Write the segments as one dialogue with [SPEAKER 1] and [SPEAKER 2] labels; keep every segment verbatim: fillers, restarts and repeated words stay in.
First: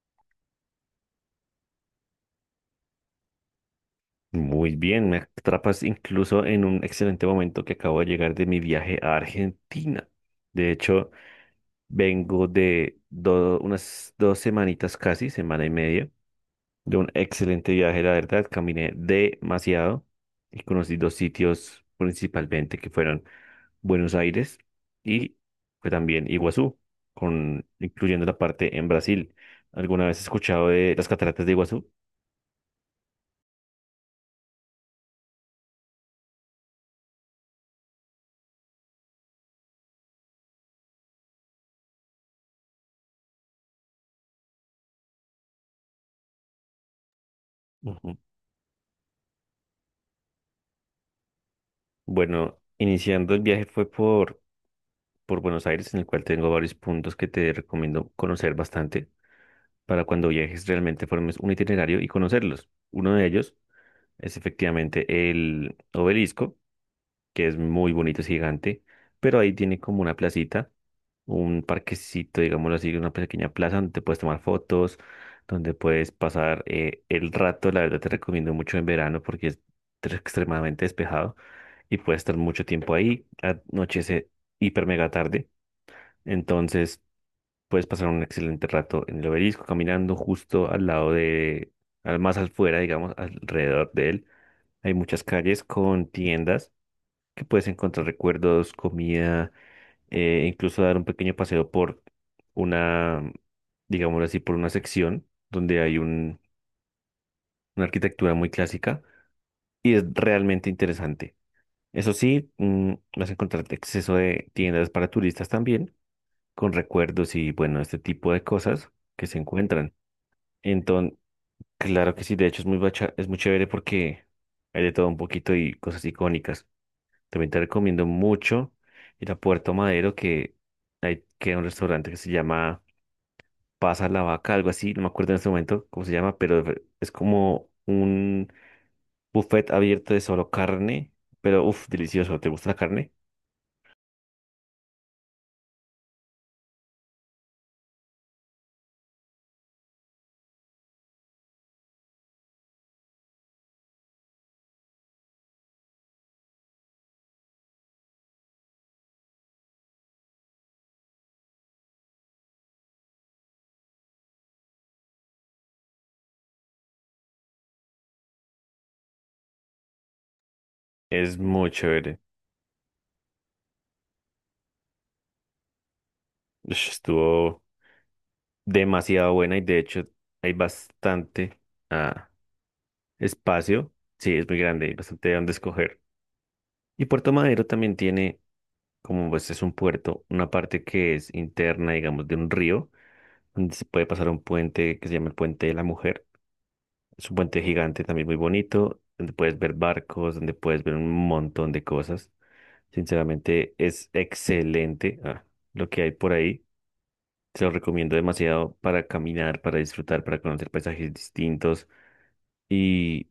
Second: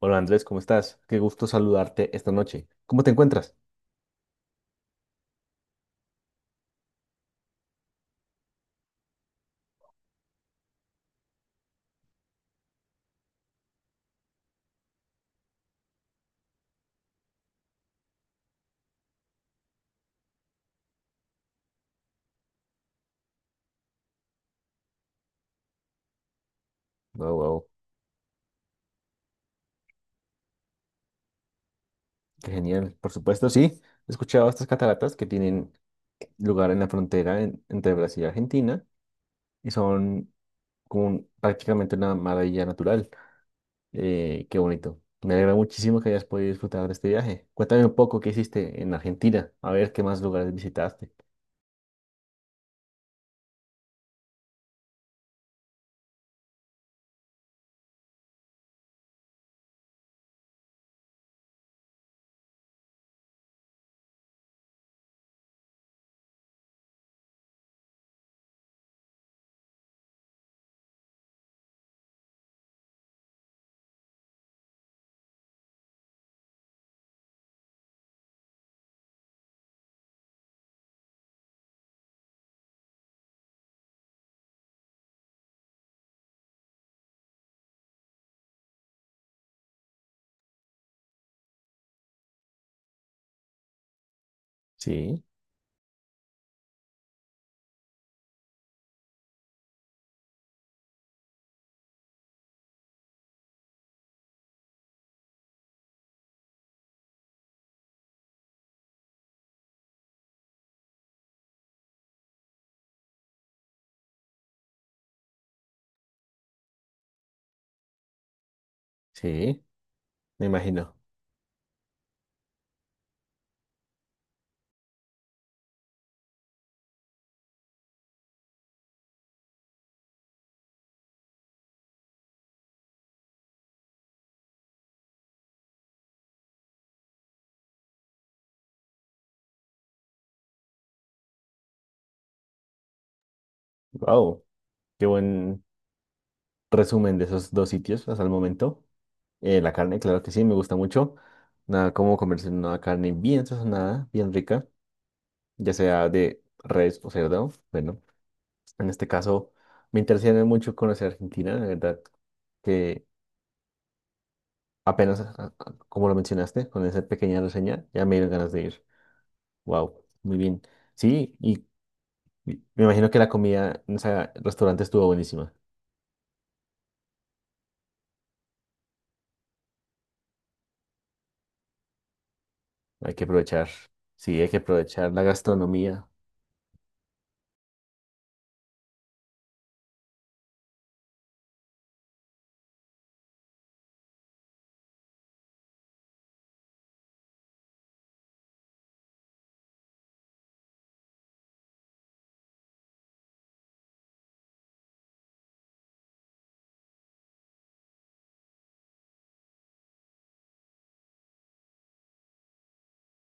[SPEAKER 1] Hola Andrés, ¿cómo estás? Qué gusto saludarte esta noche. ¿Cómo te encuentras?
[SPEAKER 2] Muy bien, me atrapas incluso en un excelente momento que acabo de llegar de mi viaje a Argentina. De hecho, vengo de do- unas dos semanitas casi, semana y media, de un excelente viaje, la verdad. Caminé demasiado y conocí dos sitios principalmente que fueron Buenos Aires y fue también Iguazú,
[SPEAKER 1] Wow, wow,
[SPEAKER 2] con, incluyendo la parte en Brasil. ¿Alguna vez has escuchado de las cataratas de Iguazú?
[SPEAKER 1] qué genial. Por supuesto, sí. He escuchado estas cataratas que tienen lugar en la frontera en- entre Brasil y Argentina y son como un- prácticamente una maravilla natural. Eh, qué bonito. Me alegra muchísimo que hayas podido disfrutar de este viaje. Cuéntame un
[SPEAKER 2] Ujú.
[SPEAKER 1] poco qué hiciste en Argentina, a ver qué más lugares visitaste.
[SPEAKER 2] Bueno, iniciando el viaje fue por por Buenos Aires, en el cual tengo varios puntos que te recomiendo conocer bastante para cuando viajes realmente formes un itinerario y conocerlos. Uno de ellos es efectivamente el obelisco, que es muy bonito, es gigante, pero ahí tiene como una placita, un parquecito, digámoslo así, una pequeña plaza donde te puedes tomar fotos, donde puedes pasar eh, el rato. La verdad te recomiendo mucho en verano porque es tre- extremadamente despejado y puedes estar mucho tiempo ahí, anochece hiper mega tarde. Entonces, puedes pasar un excelente rato en el obelisco, caminando justo al lado de, al más afuera, digamos, alrededor de él. Hay
[SPEAKER 1] Sí,
[SPEAKER 2] muchas calles con tiendas que puedes encontrar recuerdos, comida, eh, incluso dar un pequeño paseo por una, digámoslo así, por una sección donde hay un- una arquitectura muy clásica y es realmente interesante. Eso sí, mm, vas a encontrar exceso de tiendas para turistas también, con recuerdos y bueno, este tipo de cosas que se
[SPEAKER 1] sí,
[SPEAKER 2] encuentran.
[SPEAKER 1] me imagino.
[SPEAKER 2] Entonces, claro que sí, de hecho es muy, bacha- es muy chévere porque hay de todo un poquito y cosas icónicas. También te recomiendo mucho ir a Puerto Madero, que hay que un restaurante que se llama Pasa la Vaca, algo así, no me acuerdo en este momento cómo se llama, pero es como un buffet abierto de solo carne, pero uff, delicioso, ¿te gusta la carne?
[SPEAKER 1] Wow, qué buen resumen de esos dos sitios hasta el momento. Eh, la carne, claro que sí, me gusta mucho. Nada como comerse una carne bien sazonada, bien rica, ya sea de res o cerdo. Bueno, en este caso me interesa mucho conocer Argentina, la verdad que apenas, a- a- como lo mencionaste, con esa pequeña reseña, ya me dieron ganas de ir. Wow, muy bien. Sí,
[SPEAKER 2] Es
[SPEAKER 1] y
[SPEAKER 2] muy chévere.
[SPEAKER 1] y me imagino que la comida en ese restaurante estuvo buenísima.
[SPEAKER 2] Ush, estuvo demasiado buena y de hecho hay bastante. ah,
[SPEAKER 1] Hay que aprovechar,
[SPEAKER 2] Espacio, sí,
[SPEAKER 1] sí,
[SPEAKER 2] es
[SPEAKER 1] hay que
[SPEAKER 2] muy grande, hay
[SPEAKER 1] aprovechar la
[SPEAKER 2] bastante de dónde escoger.
[SPEAKER 1] gastronomía,
[SPEAKER 2] Y Puerto Madero también tiene, como pues es un puerto, una parte que es interna, digamos, de un río, donde se puede pasar un puente que se llama el Puente de la Mujer. Es un puente gigante también muy bonito, donde puedes ver barcos, donde puedes ver un montón de cosas. Sinceramente, es excelente, ah, lo que hay por ahí. Se lo recomiendo demasiado para caminar, para disfrutar, para conocer paisajes distintos. y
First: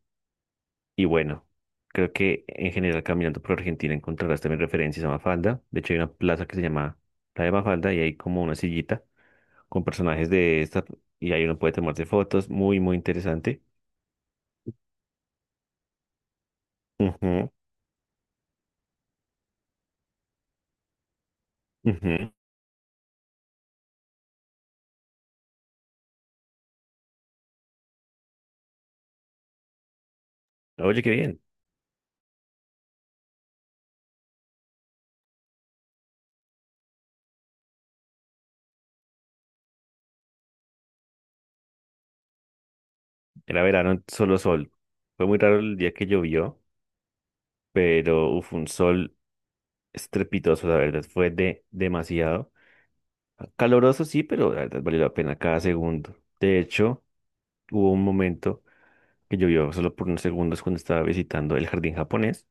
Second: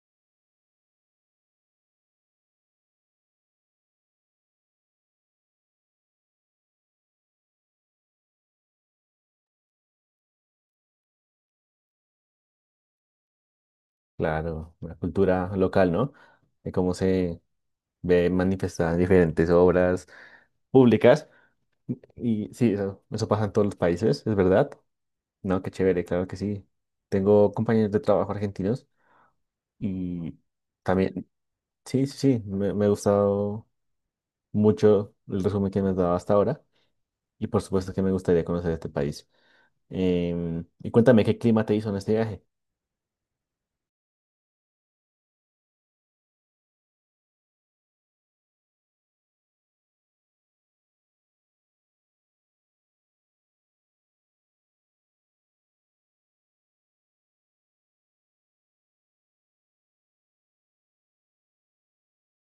[SPEAKER 2] Y bueno, creo que en general caminando por Argentina encontrarás también referencias a Mafalda. De hecho, hay una plaza que se llama la de Mafalda y hay como una sillita con personajes de esta y ahí uno puede tomarse fotos. Muy, muy interesante.
[SPEAKER 1] claro, la cultura local, ¿no? De cómo se
[SPEAKER 2] Ujú,
[SPEAKER 1] ve manifestada en diferentes obras públicas.
[SPEAKER 2] ujú.
[SPEAKER 1] Y sí, eso, eso pasa en todos los países, es verdad. No, qué chévere, claro que sí. Tengo compañeros de trabajo argentinos y
[SPEAKER 2] Oye, qué
[SPEAKER 1] también,
[SPEAKER 2] bien.
[SPEAKER 1] sí, sí, sí, me, me ha gustado mucho el resumen que me has dado hasta ahora y por supuesto que me gustaría conocer este país. Em, y cuéntame, ¿qué clima te hizo en este viaje?
[SPEAKER 2] Era verano, solo sol. Fue muy raro el día que llovió, pero uf, un sol estrepitoso, la verdad. Fue de demasiado. Caloroso sí, pero la verdad valió la pena cada segundo. De hecho, hubo un momento que llovió solo por unos segundos cuando estaba visitando el jardín japonés,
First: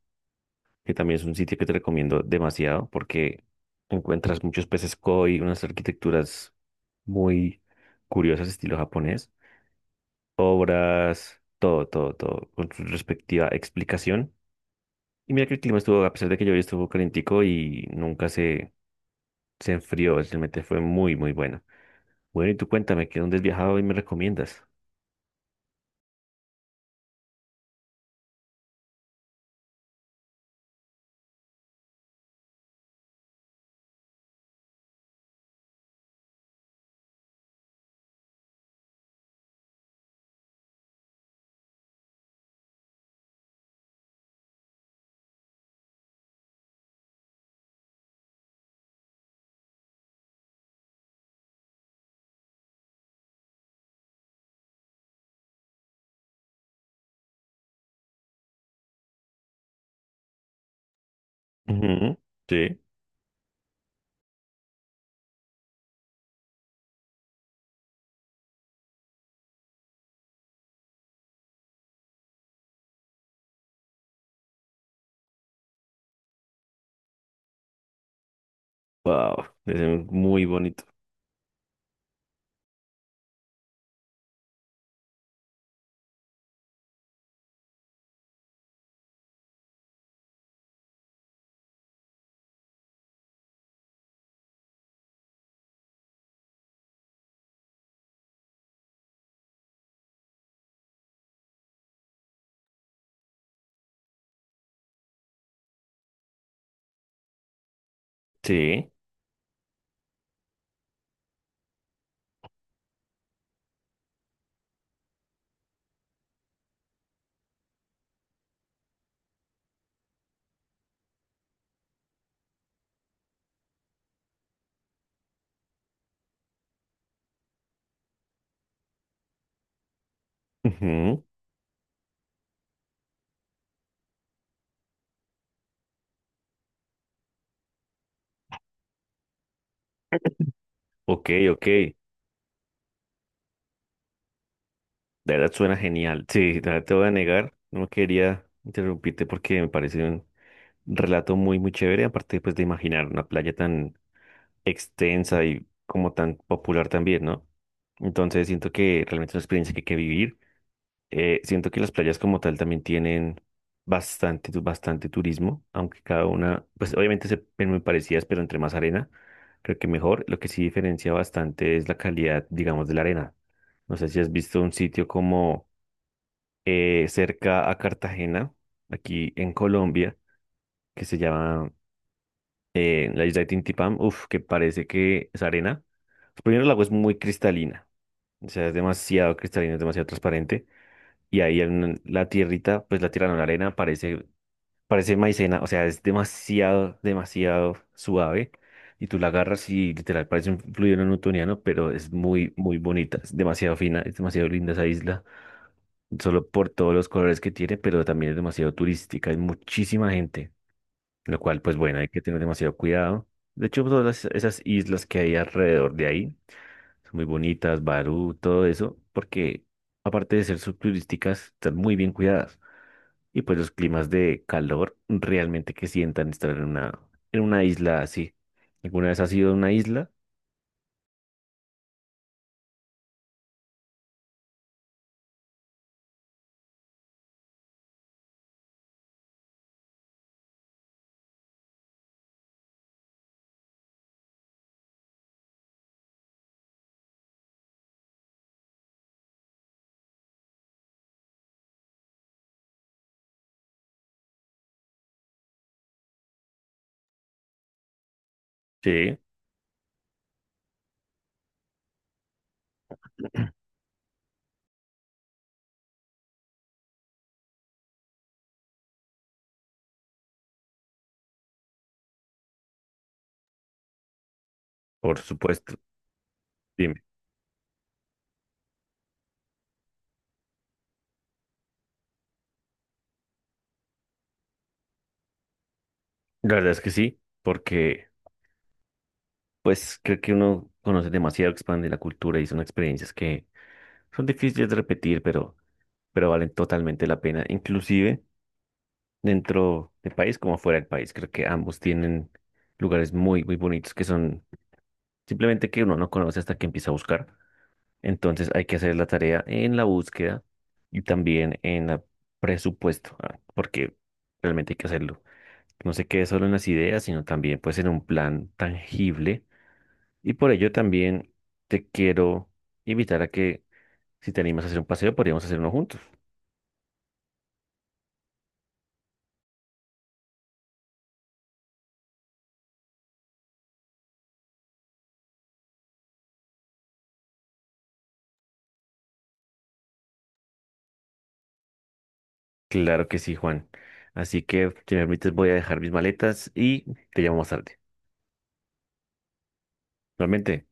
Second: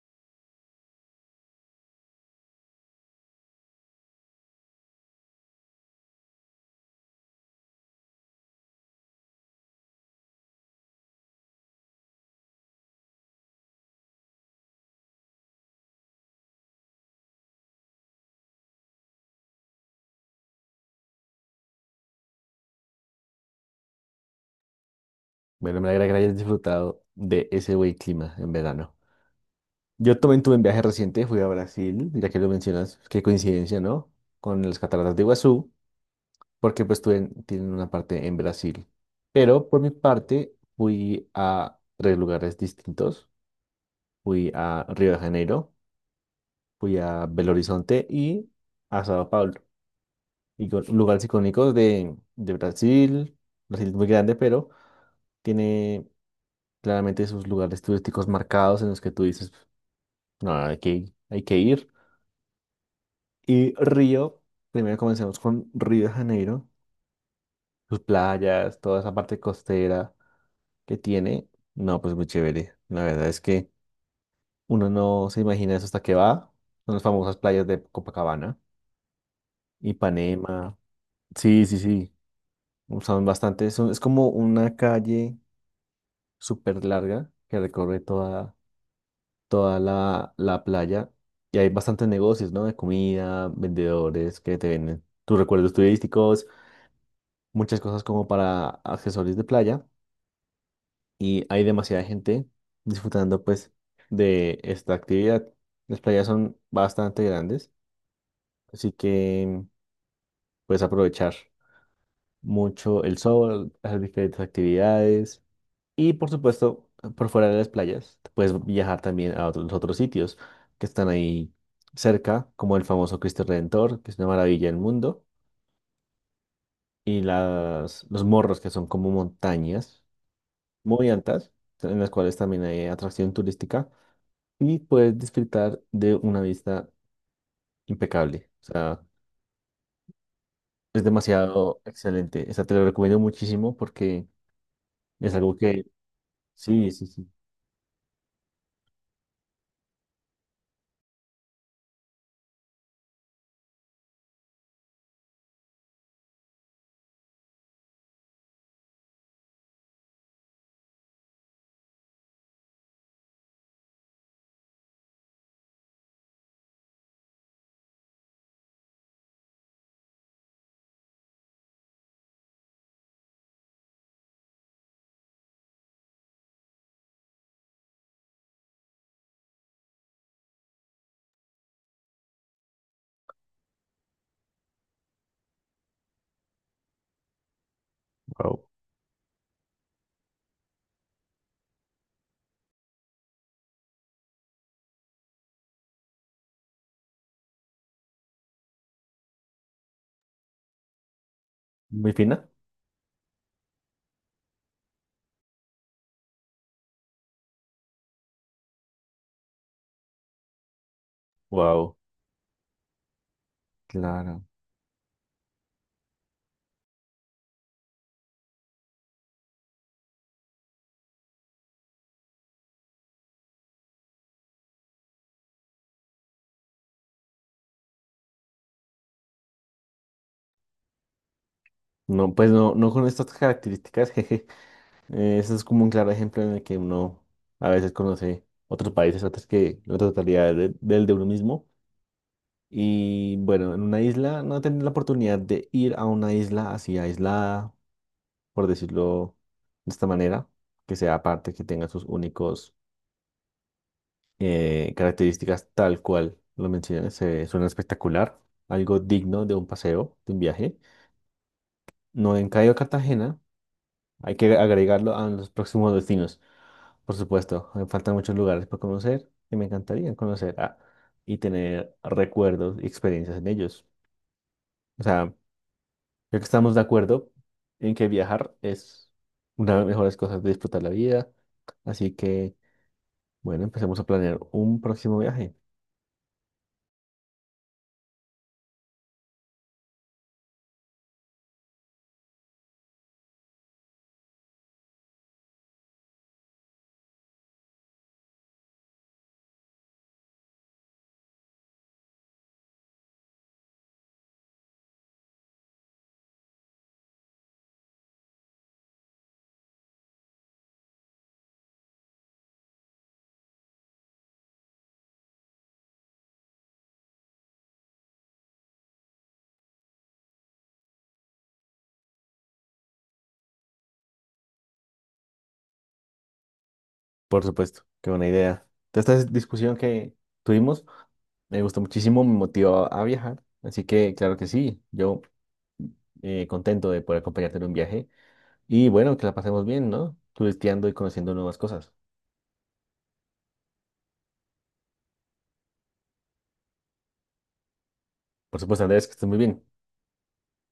[SPEAKER 2] que también es un sitio que te recomiendo demasiado porque encuentras muchos peces koi, unas arquitecturas muy curiosas estilo japonés, obras, todo, todo, todo, con su respectiva explicación. Y mira que el clima estuvo, a pesar de que llovió, estuvo calentico y nunca se, se enfrió, realmente fue muy, muy bueno. Bueno, y tú cuéntame, ¿qué dónde has viajado y me recomiendas?
[SPEAKER 1] Bueno, me alegra que hayas disfrutado de ese buen clima en verano. Yo también tuve un viaje reciente, fui a Brasil, ya que lo mencionas, qué coincidencia, ¿no? Con las cataratas de Iguazú, porque pues tuen- tienen una parte en Brasil. Pero por mi parte fui a tres lugares distintos. Fui a Río de Janeiro, fui a Belo Horizonte y a Sao Paulo. Y con- lugares icónicos de, de Brasil. Brasil es muy grande, pero tiene claramente sus lugares turísticos marcados en los que tú dices, no, hay que, hay que ir.
[SPEAKER 2] Ujú, sí.
[SPEAKER 1] Y Río, primero comencemos con Río de Janeiro, sus playas, toda esa parte costera que tiene. No, pues muy chévere. La verdad es que uno no se imagina eso hasta que va. Son las famosas playas de Copacabana,
[SPEAKER 2] Wow, es muy
[SPEAKER 1] Ipanema.
[SPEAKER 2] bonito.
[SPEAKER 1] Sí, sí, sí. Son bastante. Son, es como una calle súper larga que recorre toda, toda la, la playa. Y hay bastantes negocios, ¿no? De comida, vendedores que te venden tus recuerdos turísticos, muchas cosas como para accesorios de playa, y hay demasiada gente disfrutando pues de esta actividad. Las playas son bastante grandes,
[SPEAKER 2] Sí.
[SPEAKER 1] así que puedes aprovechar mucho el sol, hacer diferentes actividades y por supuesto por fuera de las playas puedes viajar también a otros, los otros sitios que están ahí cerca, como el famoso Cristo Redentor, que es una maravilla del mundo, y las, los morros que son como montañas muy
[SPEAKER 2] Ujú.
[SPEAKER 1] altas, en las cuales también hay atracción turística y puedes disfrutar de una vista impecable. O sea, es
[SPEAKER 2] Ok, ok,
[SPEAKER 1] demasiado
[SPEAKER 2] de
[SPEAKER 1] excelente. Esa te lo recomiendo muchísimo porque es
[SPEAKER 2] verdad
[SPEAKER 1] algo
[SPEAKER 2] suena
[SPEAKER 1] que,
[SPEAKER 2] genial. Sí, de verdad
[SPEAKER 1] sí,
[SPEAKER 2] te
[SPEAKER 1] sí,
[SPEAKER 2] voy a
[SPEAKER 1] sí,
[SPEAKER 2] negar, no quería interrumpirte porque me parece un relato muy, muy chévere, aparte pues de imaginar una playa tan extensa y como tan popular también, ¿no? Entonces siento que realmente es una experiencia que hay que vivir. Eh, siento que las playas como tal también tienen bastante, tu- bastante turismo, aunque cada una, pues obviamente se ven muy parecidas, pero entre más arena, creo que mejor. Lo que sí diferencia bastante es la calidad, digamos, de la arena. No sé si has visto un sitio como eh, cerca a Cartagena, aquí en Colombia, que se llama eh, la isla de Tintipán. Uf, que parece que es arena. Pues, primero, el agua es muy cristalina, o
[SPEAKER 1] wow,
[SPEAKER 2] sea, es demasiado cristalina, es demasiado transparente. Y ahí en la tierrita, pues la tierra no, la arena parece, parece maicena, o sea, es demasiado, demasiado suave. Y tú la agarras y literal parece un fluido newtoniano, pero es
[SPEAKER 1] muy fina,
[SPEAKER 2] muy, muy bonita, es demasiado fina, es demasiado linda esa isla, solo por todos los colores que tiene, pero también es demasiado turística, hay muchísima gente, lo cual, pues
[SPEAKER 1] wow,
[SPEAKER 2] bueno, hay que tener demasiado cuidado. De hecho, todas las-
[SPEAKER 1] claro.
[SPEAKER 2] esas islas que hay alrededor de ahí son muy bonitas, Barú, todo eso, porque aparte de ser subturísticas, están muy bien cuidadas y pues los climas de calor realmente que sientan estar en una, en una isla así. ¿Alguna vez has ido a una isla?
[SPEAKER 1] No, pues no, no con estas características, jeje. Eh, Eso es como un claro ejemplo en el que uno a veces conoce otros países antes que la totalidad de- del de uno mismo. Y bueno, en una isla, no tener la oportunidad de ir a una isla así aislada, por decirlo de esta manera, que sea aparte, que tenga sus únicos eh, características tal cual lo mencioné, se suena espectacular, algo
[SPEAKER 2] Sí,
[SPEAKER 1] digno de un paseo, de un viaje. No en Cayo Cartagena, hay que agregarlo a los próximos destinos, por supuesto. Me faltan muchos lugares por conocer y me encantaría conocer ah, y tener recuerdos y experiencias en ellos. O
[SPEAKER 2] por
[SPEAKER 1] sea,
[SPEAKER 2] supuesto.
[SPEAKER 1] creo que estamos de
[SPEAKER 2] Dime.
[SPEAKER 1] acuerdo en que viajar es una de las mejores cosas de disfrutar la vida. Así que, bueno, empecemos a planear un próximo viaje.
[SPEAKER 2] La verdad es que sí, porque pues creo que uno conoce demasiado, expande la cultura y son experiencias que son difíciles de repetir, pero, pero valen totalmente la pena, inclusive dentro del país como fuera del país. Creo que ambos tienen lugares muy, muy bonitos que son simplemente que uno no conoce hasta que empieza a buscar. Entonces hay que hacer la tarea en la búsqueda y también en el presupuesto, ah, porque realmente hay que hacerlo. No se quede solo en las ideas, sino también pues en un plan tangible. Y por ello también te quiero invitar a que si te animas a hacer un paseo, podríamos hacer uno juntos.
[SPEAKER 1] Por supuesto, qué buena idea. Toda esta dis- discusión que tuvimos me gustó muchísimo, me motivó a viajar. Así que, claro que sí, yo eh, contento de poder acompañarte en un viaje. Y bueno, que la pasemos bien, ¿no? Turisteando y conociendo nuevas cosas.
[SPEAKER 2] Claro que sí, Juan. Así que, si me permites, voy a dejar mis maletas y te llamo más tarde.
[SPEAKER 1] Por supuesto, Andrés, que estés muy bien.
[SPEAKER 2] Realmente.